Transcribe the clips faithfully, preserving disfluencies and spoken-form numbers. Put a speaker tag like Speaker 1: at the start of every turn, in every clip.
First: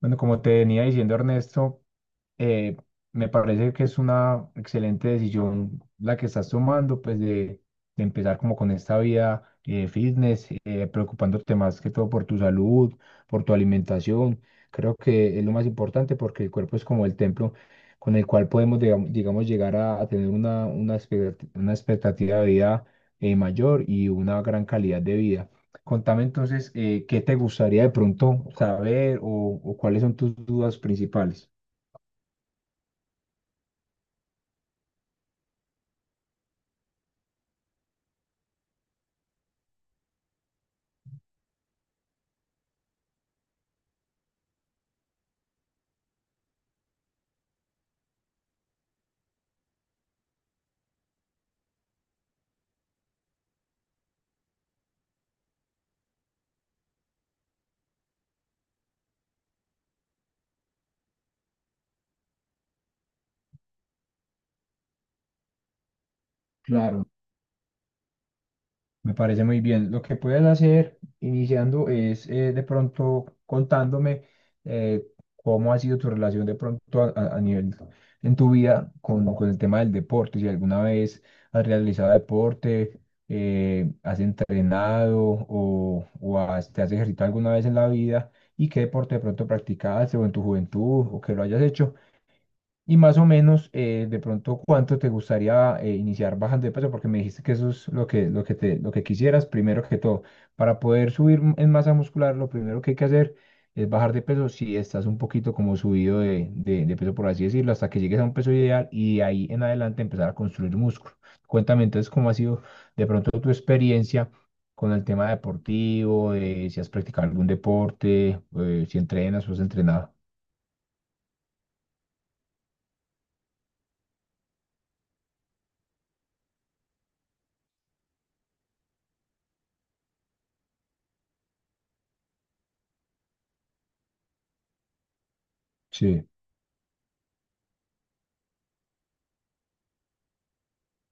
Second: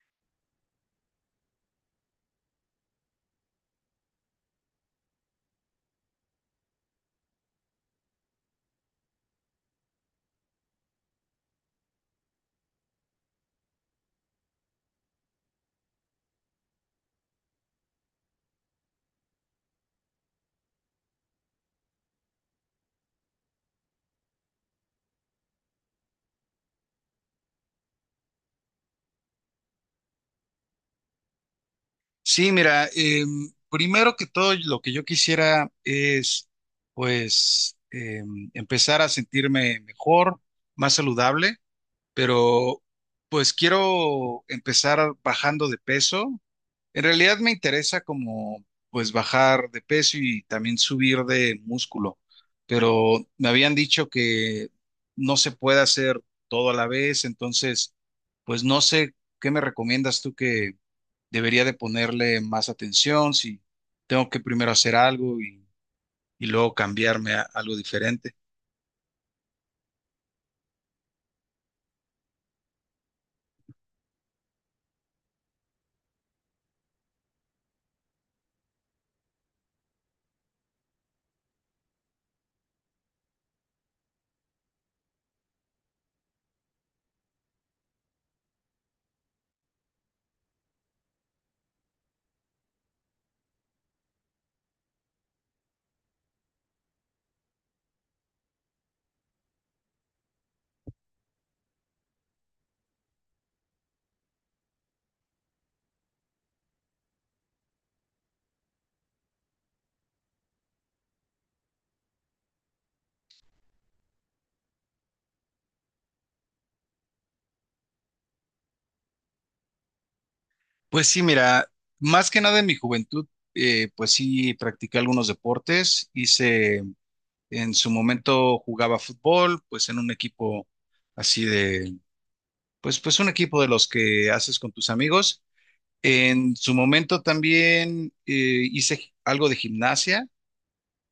Speaker 1: Bueno, como te venía diciendo Ernesto, eh, me parece que es una excelente decisión la que estás tomando, pues de, de empezar como con esta vida eh, fitness, eh, preocupándote más que todo por tu salud, por tu alimentación. Creo que es lo más importante porque el cuerpo es como el templo con el cual podemos, digam- digamos, llegar a, a tener una, una, expectat- una expectativa de vida eh, mayor y una gran calidad de vida. Contame entonces, eh, ¿qué te gustaría de pronto saber o o cuáles son tus dudas principales?
Speaker 2: Sí, mira, em, primero que todo lo que yo quisiera es pues em, empezar a sentirme mejor, más saludable, pero pues quiero empezar bajando de peso. En realidad me interesa como pues bajar de peso y también subir de músculo, pero me habían dicho que no se puede hacer todo a la vez, entonces pues no sé qué me recomiendas tú debería de ponerle más atención, si tengo que primero hacer algo y, y luego
Speaker 1: Claro.
Speaker 2: cambiarme a algo diferente.
Speaker 1: Me parece muy bien. Lo que puedes hacer iniciando es eh, de pronto contándome eh, cómo ha sido tu relación de pronto a, a- a nivel en tu vida con, con el tema del deporte. Si alguna vez has realizado deporte, eh, has entrenado o, o has- te has ejercitado alguna vez en la vida y qué deporte de pronto practicaste o en tu juventud o que lo hayas hecho y más o menos, eh, de pronto, ¿cuánto te gustaría eh, iniciar bajando de peso? Porque me dijiste que eso es lo que, lo que te, lo que quisieras, primero que todo. Para poder subir m- en masa muscular, lo primero que hay que hacer es bajar de peso si estás un poquito como subido de, de- de peso, por así decirlo, hasta que llegues a un peso ideal y de ahí en adelante empezar a construir músculo. Cuéntame entonces cómo ha sido de pronto tu experiencia con el tema deportivo, eh, si has practicado algún deporte, eh, si entrenas o has entrenado.
Speaker 2: Pues sí, mira, más que nada en mi juventud, eh, pues sí, practiqué algunos deportes, hice, en su momento jugaba fútbol, pues en un equipo así de, pues, pues un equipo de los que haces con tus amigos.
Speaker 1: Sí.
Speaker 2: En su momento también eh, hice algo de gimnasia.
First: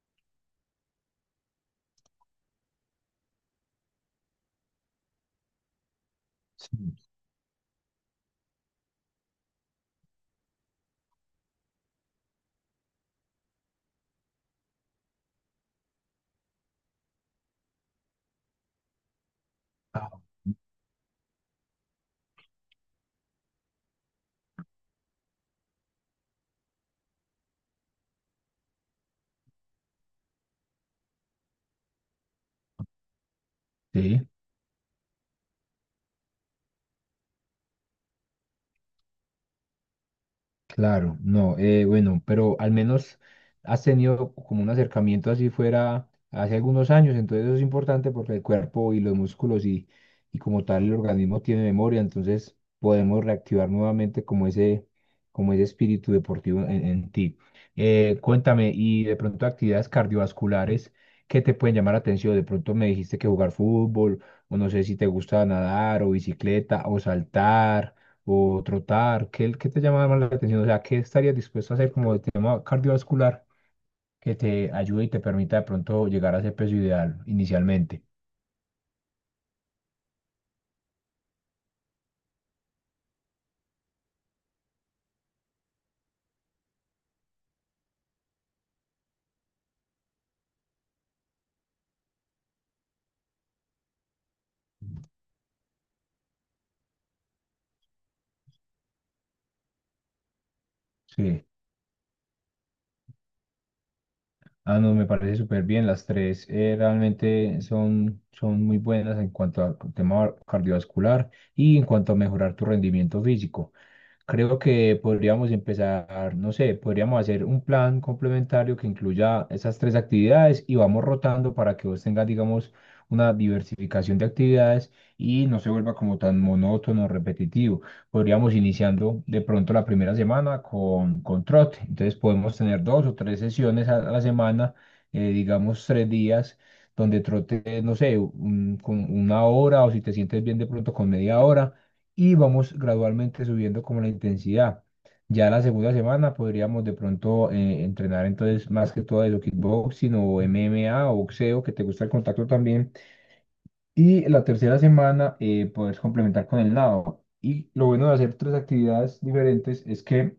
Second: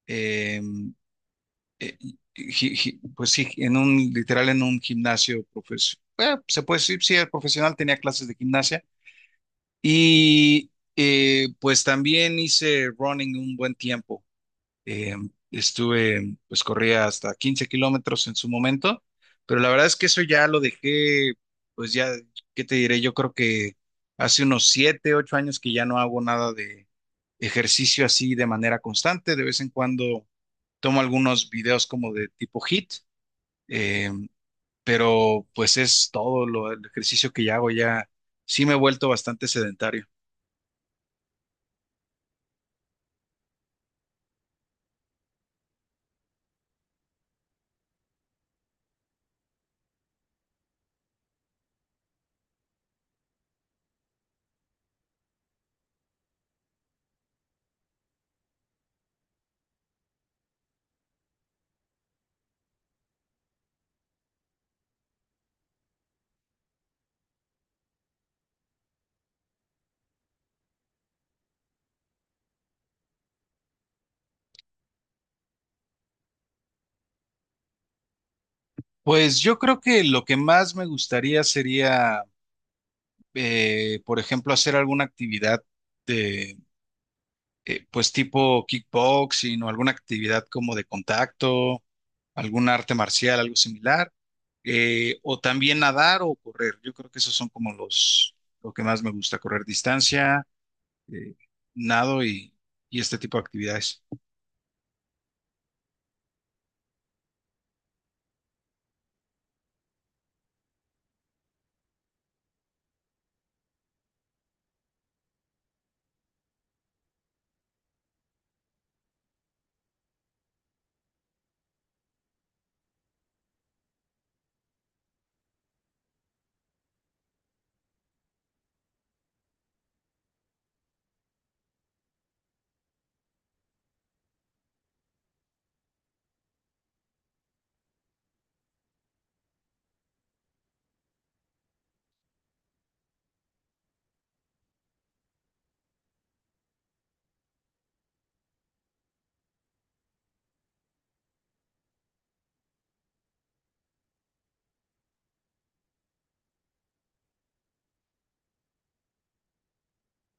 Speaker 2: em, eh, gi- gi- pues sí, en un, literal en un gimnasio profesional. Se
Speaker 1: Sí.
Speaker 2: puede decir, sí, el profesional tenía clases de gimnasia. Y eh, pues también hice running un buen tiempo. Eh, Estuve, pues corría hasta quince kilómetros en su momento, pero la verdad es que
Speaker 1: Ah.
Speaker 2: eso ya lo dejé, pues ya, ¿qué te diré? Yo creo que hace unos siete, ocho años que ya no hago nada de ejercicio así de manera constante. De vez en cuando tomo algunos videos como de tipo HIIT, eh,
Speaker 1: Sí,
Speaker 2: pero pues es todo lo, el ejercicio que ya hago, ya sí me he vuelto bastante sedentario.
Speaker 1: claro, no, eh, bueno, pero al menos has tenido como un acercamiento así fuera hace algunos años, entonces eso es importante porque el cuerpo y los músculos y, y como tal el organismo tiene memoria, entonces podemos reactivar nuevamente como ese, como ese espíritu deportivo en, en ti. Eh, cuéntame, y de pronto actividades cardiovasculares que te pueden llamar la atención, de pronto me dijiste que jugar fútbol, o no sé si te gusta nadar o bicicleta o saltar. O trotar? ¿Qué, qué te llama más la atención? O sea, ¿qué estarías dispuesto a hacer como de tema cardiovascular que te ayude y te permita de pronto llegar a ese peso ideal inicialmente?
Speaker 2: Pues yo creo que lo que más me gustaría sería, eh, por ejemplo, hacer alguna actividad de, eh, pues tipo kickboxing o alguna actividad como de contacto, algún arte marcial, algo similar, eh, o también nadar o correr. Yo creo que esos son como los, lo que más me gusta, correr distancia, eh,
Speaker 1: Sí.
Speaker 2: nado y y este tipo de actividades.
Speaker 1: Ah, no, me parece súper bien. Las tres eh, realmente son, son muy buenas en cuanto al tema cardiovascular y en cuanto a mejorar tu rendimiento físico. Creo que podríamos empezar, no sé, podríamos hacer un plan complementario que incluya esas tres actividades y vamos rotando para que vos tengas, digamos, una diversificación de actividades y no se vuelva como tan monótono, repetitivo. Podríamos iniciando de pronto la primera semana con, con trote. Entonces podemos tener dos o tres sesiones a la semana, eh, digamos tres días, donde trote, no sé, un- con una hora o si te sientes bien de pronto con media hora y vamos gradualmente subiendo como la intensidad. Ya la segunda semana podríamos de pronto eh, entrenar entonces más que todo de lo kickboxing o M M A o boxeo, que te gusta el contacto también. Y la tercera semana eh, puedes complementar con el nado. Y lo bueno de hacer tres actividades diferentes es que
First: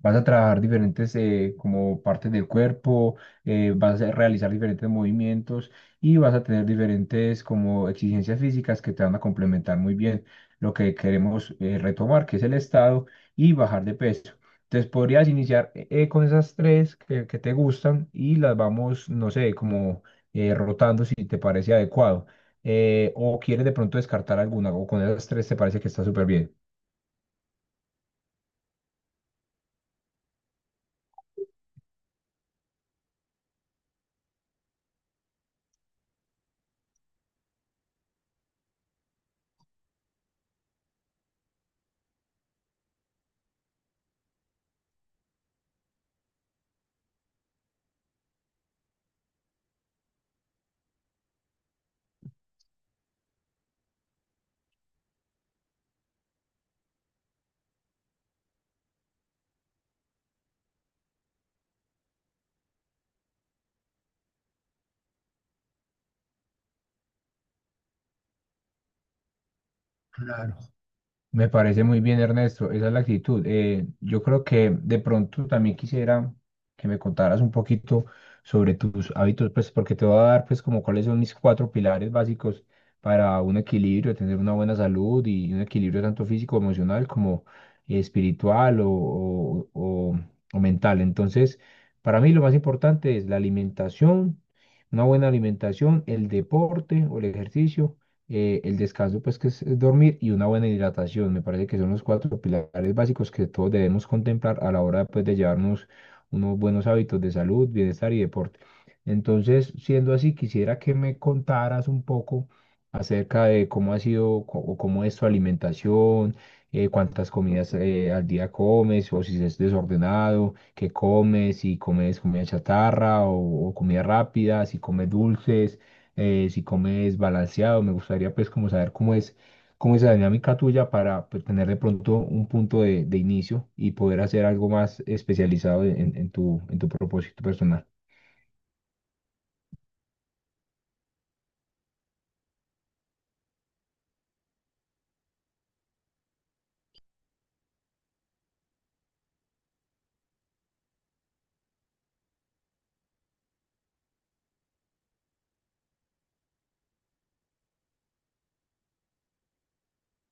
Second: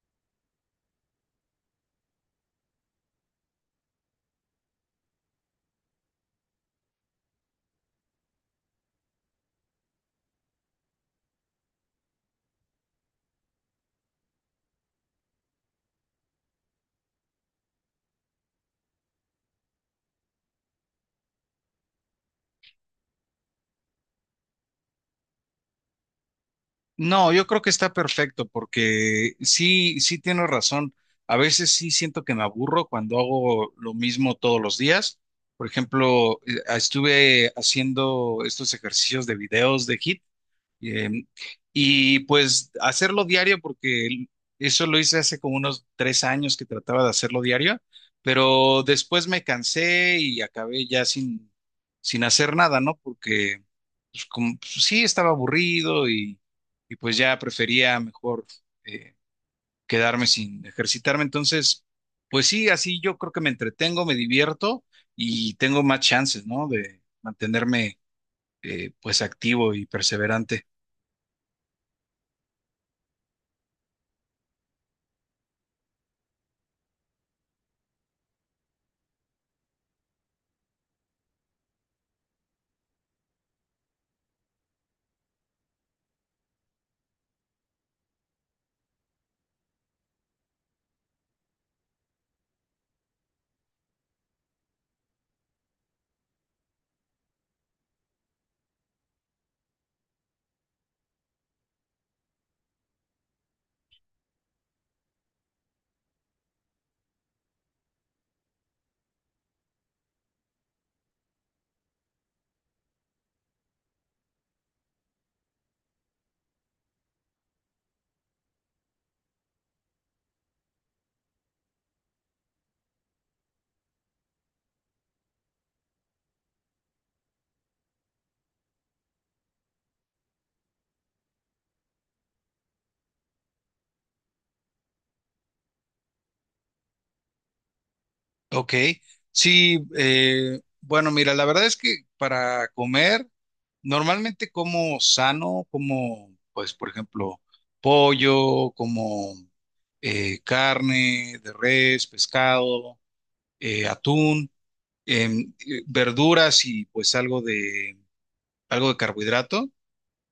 Speaker 1: vas a trabajar diferentes eh, como partes del cuerpo, eh, vas a realizar diferentes movimientos y vas a tener diferentes como exigencias físicas que te van a complementar muy bien lo que queremos eh, retomar, que es el estado y bajar de peso. Entonces podrías iniciar eh, eh, con esas tres que, que te gustan y las vamos, no sé, como eh, rotando si te parece adecuado. Eh, o quieres de pronto descartar alguna o con esas tres te parece que está súper bien.
Speaker 2: No, yo creo que está perfecto porque sí, sí tienes razón. A veces sí siento que me aburro cuando hago lo mismo todos los días. Por ejemplo, eh, estuve haciendo estos ejercicios de videos de HIIT, eh, y pues hacerlo diario, porque eso lo hice hace como unos tres años que trataba de hacerlo diario, pero después me cansé y acabé ya sin, sin hacer nada, ¿no? Porque pues, como, pues, sí estaba aburrido y, y pues ya prefería mejor, eh, quedarme sin ejercitarme. Entonces, pues sí, así yo creo que me entretengo, me divierto y tengo más chances, ¿no? De mantenerme, eh, pues activo y
Speaker 1: Claro.
Speaker 2: perseverante.
Speaker 1: Me parece muy bien, Ernesto. Esa es la actitud. Eh, yo creo que de pronto también quisiera que me contaras un poquito sobre tus hábitos, pues porque te voy a dar pues como cuáles son mis cuatro pilares básicos para un equilibrio, tener una buena salud y un equilibrio tanto físico, emocional como eh, espiritual o, o- o- o mental. Entonces, para mí lo más importante es la alimentación, una buena alimentación, el deporte o el ejercicio eh, el descanso, pues que es, es dormir y una buena hidratación. Me parece que son los cuatro pilares básicos que todos debemos contemplar a la hora pues, de llevarnos unos buenos hábitos de salud, bienestar y deporte. Entonces, siendo así, quisiera que me contaras un poco acerca de cómo ha sido co- o cómo es tu alimentación, eh, cuántas comidas eh, al día comes o si es desordenado, qué comes, si comes comida chatarra o o comida rápida, si comes dulces eh, si comes balanceado, me gustaría pues como saber cómo es, cómo es la dinámica tuya para pues, tener de pronto un punto de, de inicio y poder hacer algo más especializado en, en tu, en tu propósito personal.
Speaker 2: Ok, sí, eh, bueno, mira, la verdad es que para comer, normalmente como sano, como, pues, por ejemplo, pollo, como eh, carne de res, pescado, eh, atún, em, eh, verduras y pues algo de, algo de carbohidrato.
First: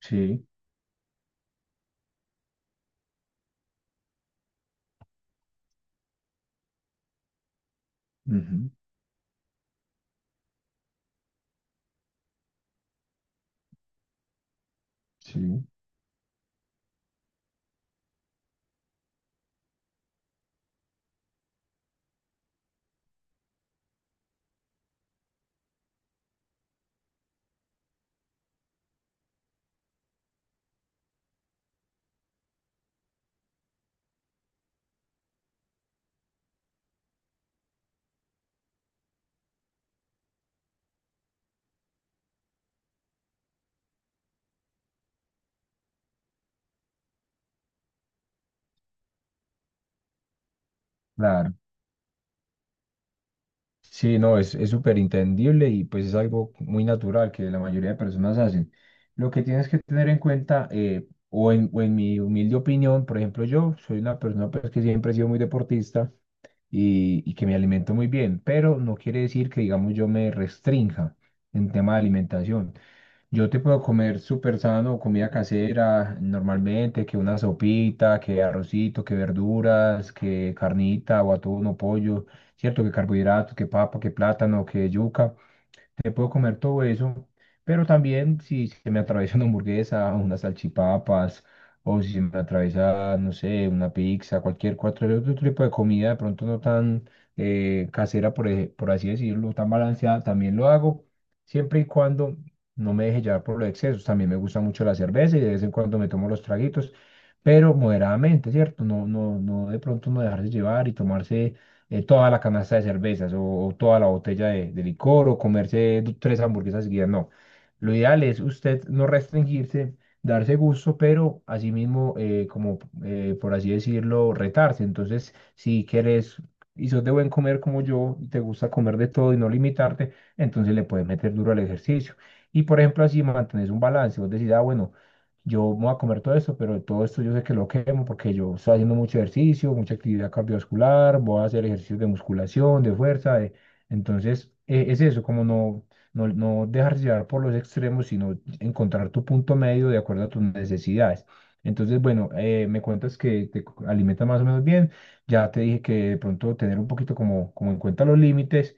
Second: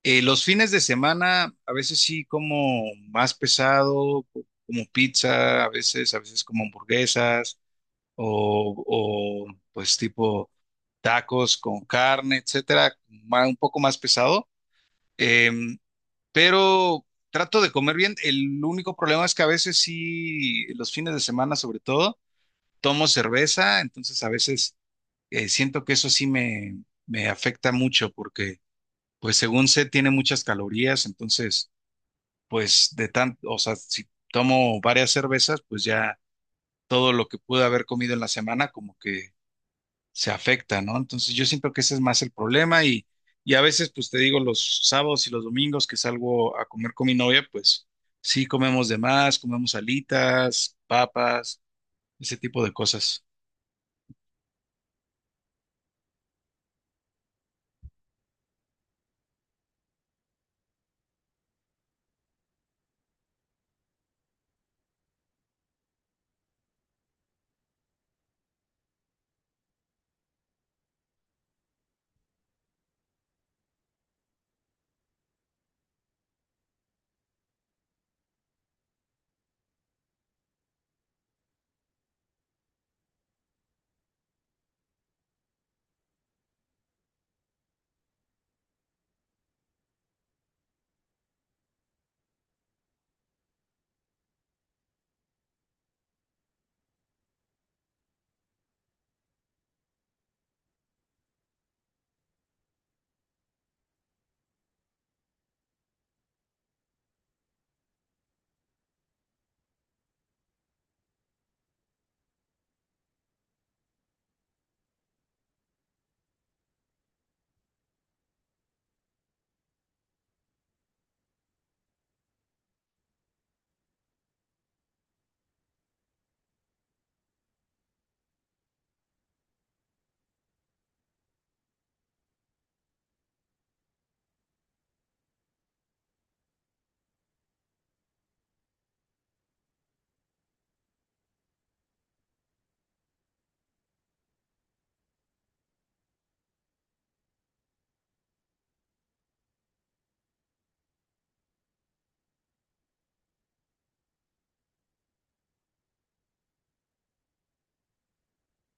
Speaker 2: Eh, los
Speaker 1: Sí,
Speaker 2: fines de semana, a veces sí como más pesado, como pizza, a veces, a veces como hamburguesas
Speaker 1: ujú,
Speaker 2: o, o, pues tipo tacos con carne, etcétera, ma- un poco más pesado.
Speaker 1: sí.
Speaker 2: Em, pero trato de comer bien. El único problema es que a veces sí, los fines de semana sobre todo, tomo cerveza, entonces a veces eh, siento que eso sí me, me afecta mucho porque, pues según sé, tiene muchas calorías, entonces, pues de tanto, o sea, si tomo varias cervezas, pues ya todo lo que pude haber comido en la semana como que se afecta, ¿no? Entonces yo siento que ese es más el problema y, y a veces, pues te digo, los sábados y los domingos que salgo a comer con mi novia, pues sí comemos de más, comemos alitas,
Speaker 1: Claro.
Speaker 2: papas, ese tipo de cosas.
Speaker 1: Sí, no, es, es súper entendible y pues es algo muy natural que la mayoría de personas hacen. Lo que tienes que tener en cuenta, eh, o en, o en mi humilde opinión, por ejemplo, yo soy una persona pues, que siempre he sido muy deportista y, y que me alimento muy bien, pero no quiere decir que, digamos, yo me restrinja en tema de alimentación. Yo te puedo comer súper sano, comida casera, normalmente, que una sopita, que arrocito, que verduras, que carnita o atún o pollo, ¿cierto? Que carbohidratos, que papa, que plátano, que yuca me puedo comer todo eso, pero también si se me atraviesa una hamburguesa, unas salchipapas, o si se me atraviesa, no sé, una pizza, cualquier cualquier otro tipo de comida, de pronto no tan eh, casera, por, ej- por así decirlo, tan balanceada, también lo hago, siempre y cuando no me deje llevar por los excesos. También me gusta mucho la cerveza y de vez en cuando me tomo los traguitos, pero moderadamente, ¿cierto? No, no, no de pronto no dejarse llevar y tomarse eh, toda la canasta de cervezas o, o toda la botella de, de licor o comerse du- tres hamburguesas seguidas, no. Lo ideal es usted no restringirse, darse gusto, pero asimismo, eh, como eh, por así decirlo, retarse. Entonces, si quieres y sos de buen comer como yo y te gusta comer de todo y no limitarte, entonces le puedes meter duro al ejercicio. Y por ejemplo, así mantienes un balance. Vos decís, ah, bueno yo me voy a comer todo esto, pero todo esto yo sé que lo quemo porque yo estoy haciendo mucho ejercicio, mucha actividad cardiovascular, voy a hacer ejercicios de musculación, de fuerza, de- entonces eh, es eso, como no, no, no dejarse llevar por los extremos, sino encontrar tu punto medio de acuerdo a tus necesidades. Entonces, bueno, eh, me cuentas que te co- alimentas más o menos bien, ya te dije que de pronto tener un poquito como, como en cuenta los límites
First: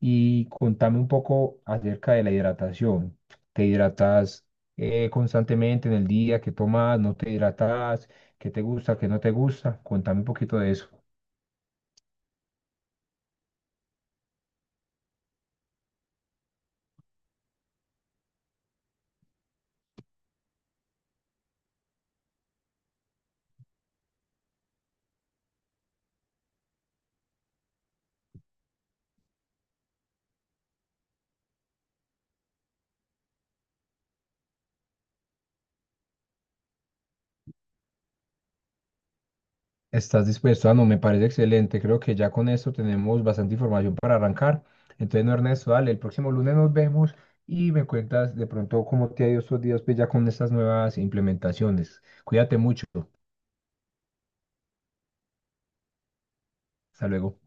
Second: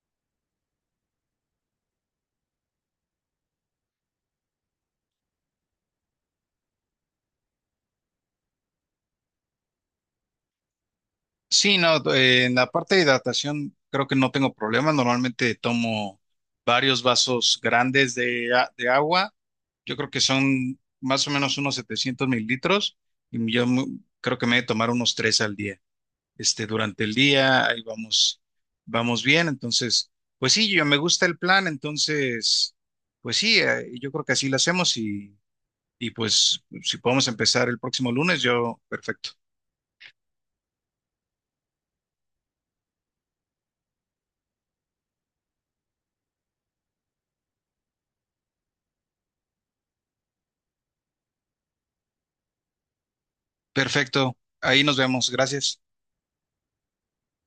Speaker 1: y contame un poco acerca de la hidratación. ¿Te hidratas? eh, constantemente en el día, qué tomas, no te hidratas, qué te gusta, qué no te gusta. Cuéntame un poquito de eso.
Speaker 2: Sí, no, eh, en la parte de hidratación creo que no tengo problema. Normalmente tomo varios vasos grandes de, a- de agua. Yo creo que son más o menos unos setecientos mililitros y yo mu- creo que me he de tomar unos tres al día. Este, durante el día, ahí vamos, vamos bien. Entonces, pues sí, yo me gusta el plan, entonces, pues sí, eh, yo creo que así lo hacemos y, y pues si podemos empezar el próximo lunes, yo, perfecto.
Speaker 1: ¿Estás dispuesto? Ah, no, me parece excelente. Creo que ya con esto tenemos bastante información para arrancar. Entonces, no, Ernesto, dale, el próximo lunes nos vemos y me cuentas de pronto cómo te ha ido estos días pues, ya con estas nuevas implementaciones. Cuídate mucho.
Speaker 2: Perfecto, ahí nos vemos, gracias.
Speaker 1: Hasta luego.